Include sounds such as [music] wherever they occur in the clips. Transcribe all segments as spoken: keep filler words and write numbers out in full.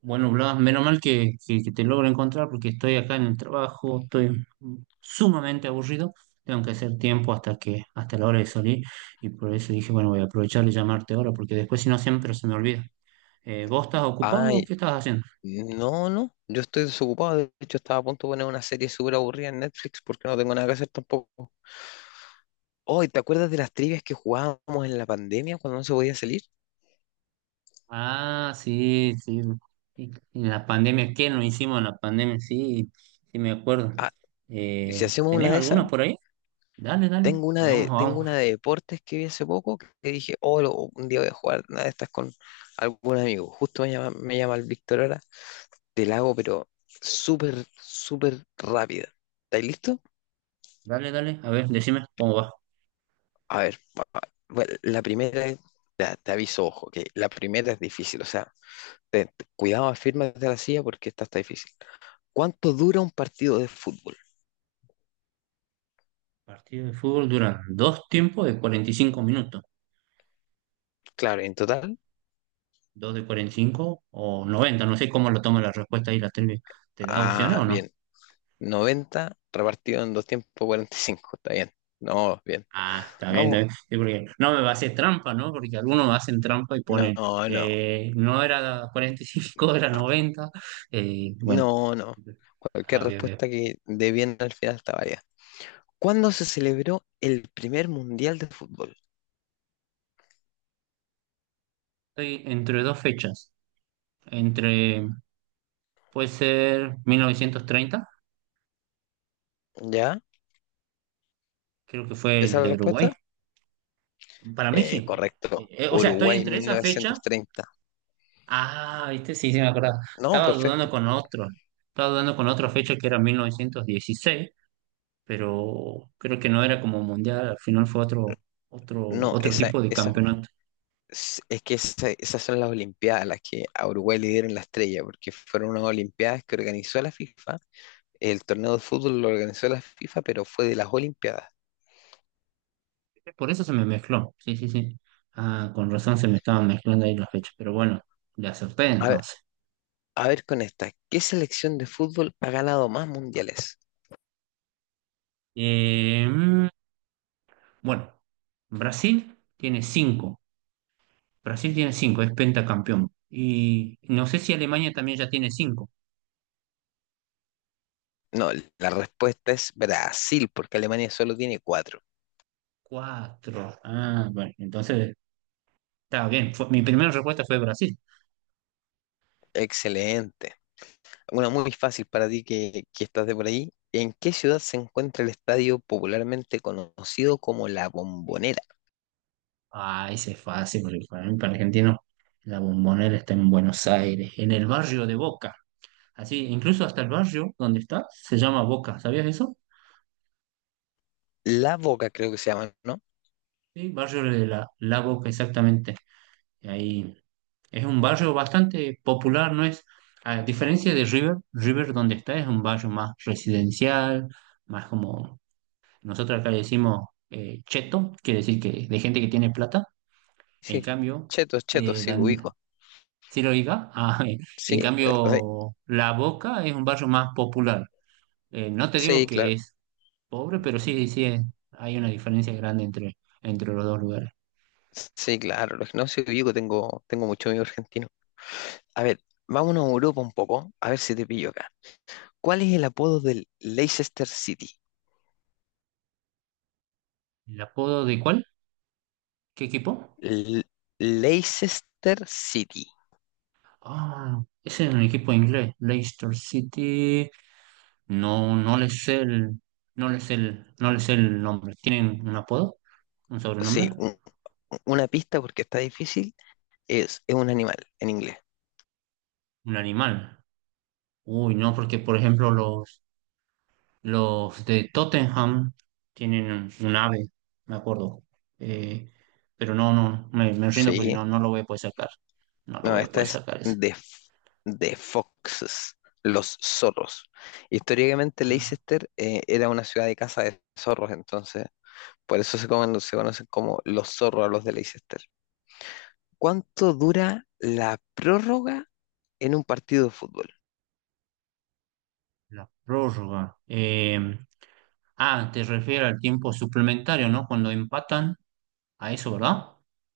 Bueno, Blas, menos mal que, que- que te logro encontrar porque estoy acá en el trabajo, estoy sumamente aburrido, tengo que hacer tiempo hasta que, hasta la hora de salir y por eso dije, bueno, voy a aprovechar y llamarte ahora porque después si no siempre se me olvida. Eh, ¿vos estás ocupado o qué Ay, estás haciendo? no, no, yo estoy desocupado. De hecho, estaba a punto de poner una serie súper aburrida en Netflix porque no tengo nada que hacer tampoco. Hoy, ¿te acuerdas de las trivias que jugábamos en la pandemia cuando no se podía salir? Ah, sí, sí. Y- En la pandemia, ¿qué nos hicimos en la pandemia? Sí, sí me acuerdo. Ah, si Eh, hacemos una ¿Tenés de alguna esas, por ahí? Dale, dale, tengo una hagamos, de, tengo hagamos. una de deportes que vi hace poco que que dije, oh, lo- un día voy a jugar una de estas con algún amigo. Justo me llama, me llama el Víctor ahora. Te la hago, pero súper, súper rápida. ¿Estáis listo? Dale, dale, a ver, decime cómo va. A ver, bueno, la primera es, ya, te aviso, ojo, que la primera es difícil, o sea. Te- te- cuidado, afírmate de la silla porque esta está difícil. ¿Cuánto dura un partido de fútbol? Partidos de fútbol duran dos tiempos de cuarenta y cinco minutos, Claro, en total, dos de cuarenta y cinco o noventa, no sé cómo lo toma la respuesta ahí la trivia. ¿Te da opciones ah, o no? bien, noventa repartido en dos tiempos cuarenta y cinco, está bien. No, bien. Ah, está bien, está Vamos, bien. Sí, porque no me va a hacer trampa, ¿no? Porque algunos hacen trampa y no, ponen, no, eh, no era cuarenta y cinco, era noventa. eh, bueno, no, no. Cualquier ah, bien, bien. respuesta que dé bien al final está válida. ¿Cuándo se celebró el primer mundial de fútbol? Estoy entre dos fechas, entre, puede ser mil novecientos treinta, ¿Ya? creo que fue ¿Esa el es la de respuesta? Uruguay. Para mí Eh, sí. Eh, correcto. eh, o sea, estoy Uruguay entre mil esa fecha. novecientos treinta. Ah, viste, sí, sí, me acuerdo. No, Estaba dudando perfecto. con otro. Estaba dudando con otra fecha que era mil novecientos dieciséis, pero creo que no era como mundial. Al final fue otro, otro, No, otro esa, tipo de esa campeonato. Es es que esa- esas son las Olimpiadas, las que a Uruguay le dieron la estrella, porque fueron unas Olimpiadas que organizó la FIFA. El torneo de fútbol lo organizó la FIFA, pero fue de las Olimpiadas. Por eso se me mezcló. Sí, sí, sí. Ah, con razón se me estaban mezclando ahí las fechas. Pero bueno, le acerté A ver, entonces. a ver con esta, ¿qué selección de fútbol ha ganado más mundiales? Eh, mm, bueno, Brasil tiene cinco. Brasil tiene cinco, es pentacampeón. Y no sé si Alemania también ya tiene cinco. No, la respuesta es Brasil, porque Alemania solo tiene cuatro. Cuatro. Ah, bueno, entonces estaba bien. Fue- mi primera respuesta fue Brasil. Excelente. Una muy fácil para ti que, que estás de por ahí. ¿En qué ciudad se encuentra el estadio popularmente conocido como La Bombonera? Ah, ese es fácil, porque para mí, para argentino, la Bombonera está en Buenos Aires, en el barrio de Boca. Así, incluso hasta el barrio donde está se llama Boca. ¿Sabías eso? La Boca creo que se llama, ¿no? Sí, barrio de la, la Boca, exactamente. Y ahí es un barrio bastante popular, ¿no es? A diferencia de River, River donde está es un barrio más residencial, más como nosotros acá le decimos eh, cheto, quiere decir que de gente que tiene plata. En Sí, cambio, chetos, chetos, sí, ubico. ¿sí lo diga? Ah, [laughs] Sí, en eh, o sea, cambio, La Boca es un barrio más popular. Eh, no te digo sí, que claro. es pobre, pero sí, sí, es- hay una diferencia grande entre, entre los dos lugares. Sí, claro, los que no sí ubico, tengo, tengo mucho amigo argentino. A ver, vámonos a Europa un poco, a ver si te pillo acá. ¿Cuál es el apodo del Leicester City? ¿El apodo de cuál? ¿Qué equipo? L- Leicester City. Ah, ese es un equipo inglés, Leicester City. No, no le sé el, no le sé el, no le sé el nombre. ¿Tienen un apodo? ¿Un Sí, sobrenombre? un- una pista porque está difícil, es, es un animal en inglés. ¿Un animal? Uy, no, porque por ejemplo los Los de Tottenham tienen un, un ave, me acuerdo. Eh, pero no, no, me, me rindo porque no, Sí. no lo voy a poder sacar. No lo No, voy a esta poder es sacar ese. de, f- de Foxes, los zorros. Históricamente Ah, Leicester eh, era una ciudad de caza de zorros, entonces por eso se, comen- se conocen como los zorros a los de Leicester. ¿Cuánto dura la prórroga en un partido de fútbol? la prórroga. Eh, ah, te refieres al tiempo suplementario, ¿no? Cuando empatan, a eso, ¿verdad?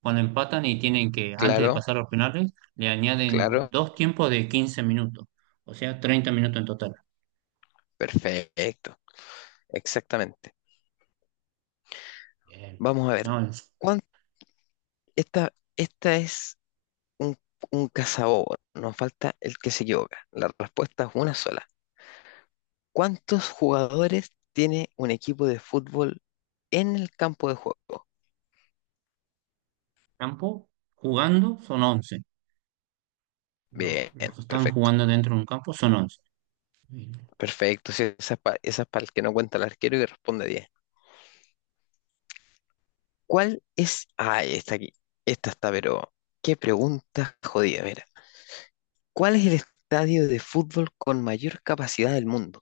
Cuando empatan y tienen que, antes de Claro, pasar a los penales, le añaden claro, dos tiempos de quince minutos, o sea, treinta minutos en total. perfecto, exactamente. Bien. Vamos a ver, No, en ¿cuán- esta, esta es un, un cazador, nos falta el que se equivoca. La respuesta es una sola. ¿Cuántos jugadores tiene un equipo de fútbol en el campo de juego? campo, jugando, son once. Bien, Los, los que están perfecto. jugando dentro de un campo son once. Y Perfecto, sí, esa es para el que no cuenta el arquero y responde diez. ¿Cuál es? Ah, está aquí. Esta está, pero qué pregunta jodida, mira. ¿Cuál es el estadio de fútbol con mayor capacidad del mundo?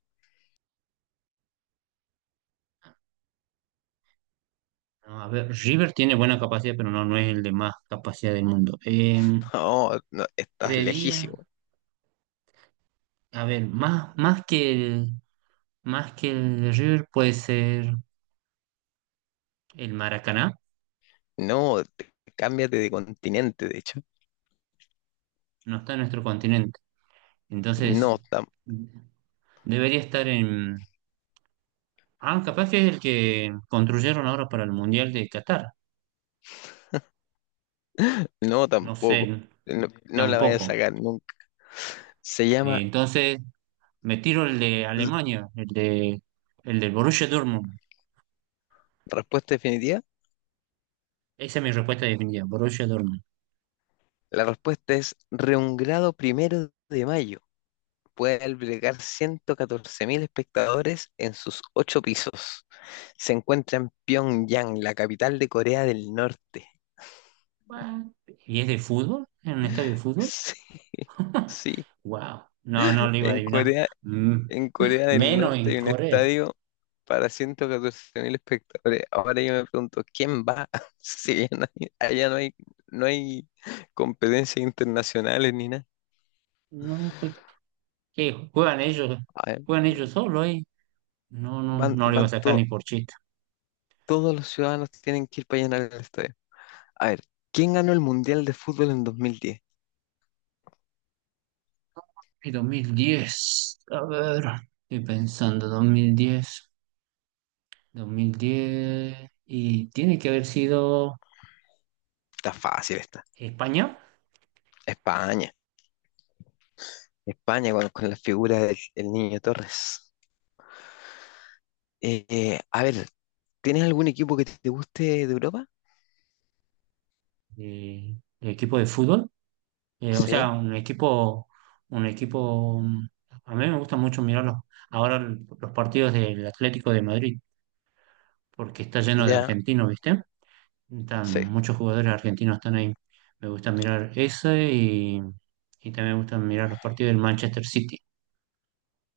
a ver, River tiene buena capacidad, pero no, no es el de más capacidad del mundo. Eh, No, no, estás lejísimo. creería, a ver, más, más que el, más que el de River puede ser el Maracaná, No, te- cámbiate de continente, de hecho. no está en nuestro continente. No, Entonces, tam- debería estar en... ah, capaz que es el que construyeron ahora para el Mundial de Qatar. no No sé, tampoco. No, no la vayas tampoco. a sacar nunca. Se Eh, llama entonces, me tiro el de Alemania, el de, el del Borussia Dortmund. Respuesta definitiva. Esa es mi respuesta definitiva, Borussia Dortmund. La respuesta es Reungrado primero de mayo. Puede albergar ciento catorce mil espectadores en sus ocho pisos. Se encuentra en Pyongyang, la capital de Corea del Norte. [laughs] What? ¿Y es de fútbol? ¿En un estadio de fútbol? Sí, sí. ¡Wow! No, no lo iba a En adivinar. Corea, Mm, en Corea del menos Norte hay en un Corea. estadio para ciento catorce mil espectadores. Ahora yo me pregunto, ¿quién va? [laughs] Si allá no hay, allá no hay, no hay competencias internacionales ni nada. No, pues, ¿qué? ¿Juegan ellos? A ver, ¿Juegan ellos solo ahí? No, no, van, no le iba a van sacar todos. ni por chiste. Todos los ciudadanos tienen que ir para llenar el estadio. A ver, ¿quién ganó el Mundial de Fútbol en dos mil diez? Y dos mil diez. A ver, estoy pensando, dos mil diez. dos mil diez. Y tiene que haber sido Está fácil esta. España. España. España con, con la figura del el Niño Torres. Eh, eh, a ver, ¿tienes algún equipo que te guste de Europa? eh, el equipo de fútbol. Eh, o sea, Sí, un equipo, un equipo, mm, a mí me gusta mucho mirar los, ahora los partidos del Atlético de Madrid, porque está lleno de ya, argentinos, ¿viste? Están, sí. muchos jugadores argentinos están ahí. Me gusta mirar ese y, y también me gustan mirar los partidos del Manchester City.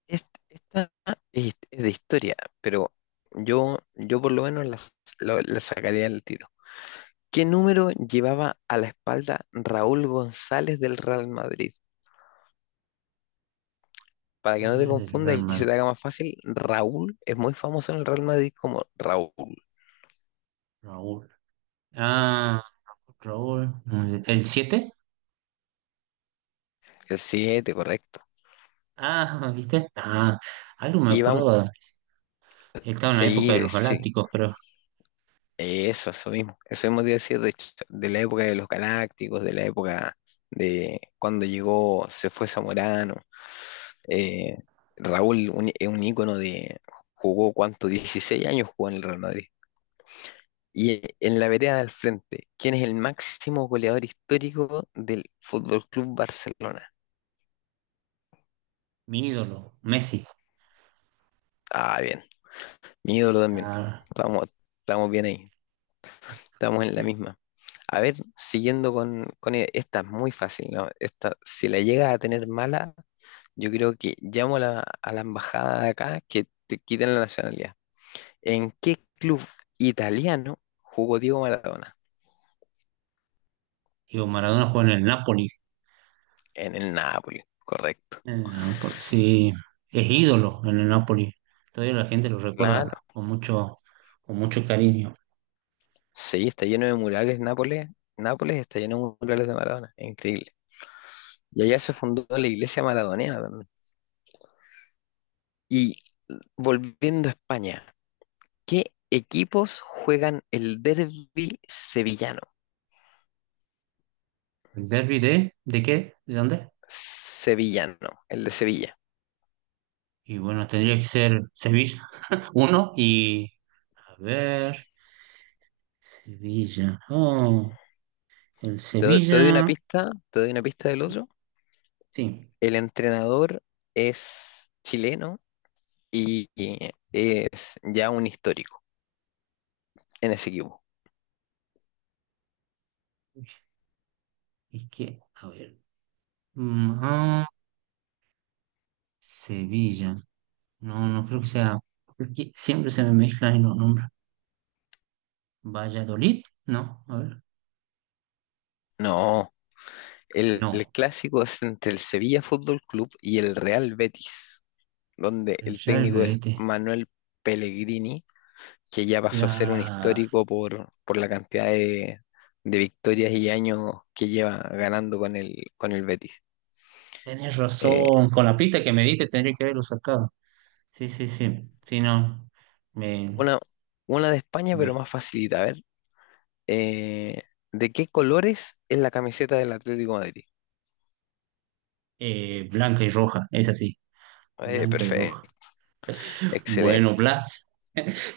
Es- esta es, es de historia, pero yo, yo por lo menos las- lo- la sacaría del tiro. ¿Qué número llevaba a la espalda Raúl González del Real Madrid? Para que no te Sales del confundas Real y se Madrid, te haga más fácil, Raúl es muy famoso en el Real Madrid como Raúl, Raúl. Ah, Raúl, el siete. el siete correcto. Ah, ¿viste? Ah, algo me Iban, acordaba. Estaba en la sí, época de ve- los sí, Galácticos, pero eso, eso mismo. Eso mismo te iba a decir, de hecho, de la época de los Galácticos, de la época de cuando llegó, se fue Zamorano. Eh, Raúl un- es un ícono de, jugó cuánto, dieciséis años jugó en el Real Madrid. Y eh, en la vereda del frente, ¿quién es el máximo goleador histórico del Fútbol Club Barcelona? mi ídolo, Messi. Ah, bien, mi ídolo también. Ah. Estamos, estamos bien ahí. Estamos en la misma. A ver, siguiendo con, con e- esta es muy fácil, ¿no? Esta, si la llegas a tener mala, yo creo que llamo a la, a la embajada de acá que te quiten la nacionalidad. ¿En qué club italiano jugó Diego Maradona? Digo, Maradona juega en el Napoli. En el Nápoles, correcto. En el Napoli, sí, es ídolo en el Napoli. Todavía la gente lo Claro. recuerda con mucho, con mucho cariño. Sí, está lleno de murales Nápoles. Nápoles está lleno de murales de Maradona. Increíble. Y allá se fundó la iglesia maradoniana también. Y volviendo a España. ¿Qué equipos juegan el derbi sevillano? ¿El derbi de, de qué? ¿De dónde? Sevillano, el de Sevilla. Y bueno, tendría que ser Sevilla, [laughs] uno, y a ver, Sevilla. Oh, el Te, do- te doy una Sevilla, pista, te doy una pista del otro. sí. El entrenador es chileno y y es ya un histórico en ese equipo. Es que, a ver, mm, ah, Sevilla. No, no creo que sea, porque siempre se me mezclan los nombres. Valladolid, no, a ver. No, el, el No, clásico es entre el Sevilla Fútbol Club y el Real Betis, donde el el yerbe, técnico es ¿viste? Manuel Pellegrini que ya pasó a ser un La... histórico por, por la cantidad de, de victorias y años que lleva ganando con el, con el Betis. Tenés Eh, razón, con la pista que me diste tendría que haberlo sacado. Sí, sí, sí. Sí, no. Me, una, una de España, me... pero más facilita. A ver, eh, ¿de qué colores es la camiseta del Atlético de Madrid? eh, blanca y roja, es así. Eh, Blanca y roja. perfecto, Bueno, excelente, Blas,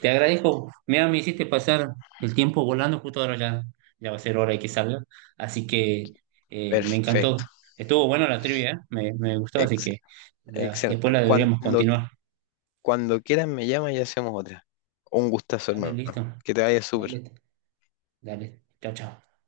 te agradezco. Mira, me hiciste pasar el tiempo volando, justo ahora ya, ya va a ser hora de que salga. Así que eh, me perfecto, encantó. Estuvo bueno la trivia, ¿eh? me, me gustó, así ex- que la- después excelente. la deberíamos Cuando, continuar. Cuando quieran me llaman y hacemos otra. Un gustazo, Dale, hermano. listo. Que te vaya súper. Dale, dale. Chao, chao.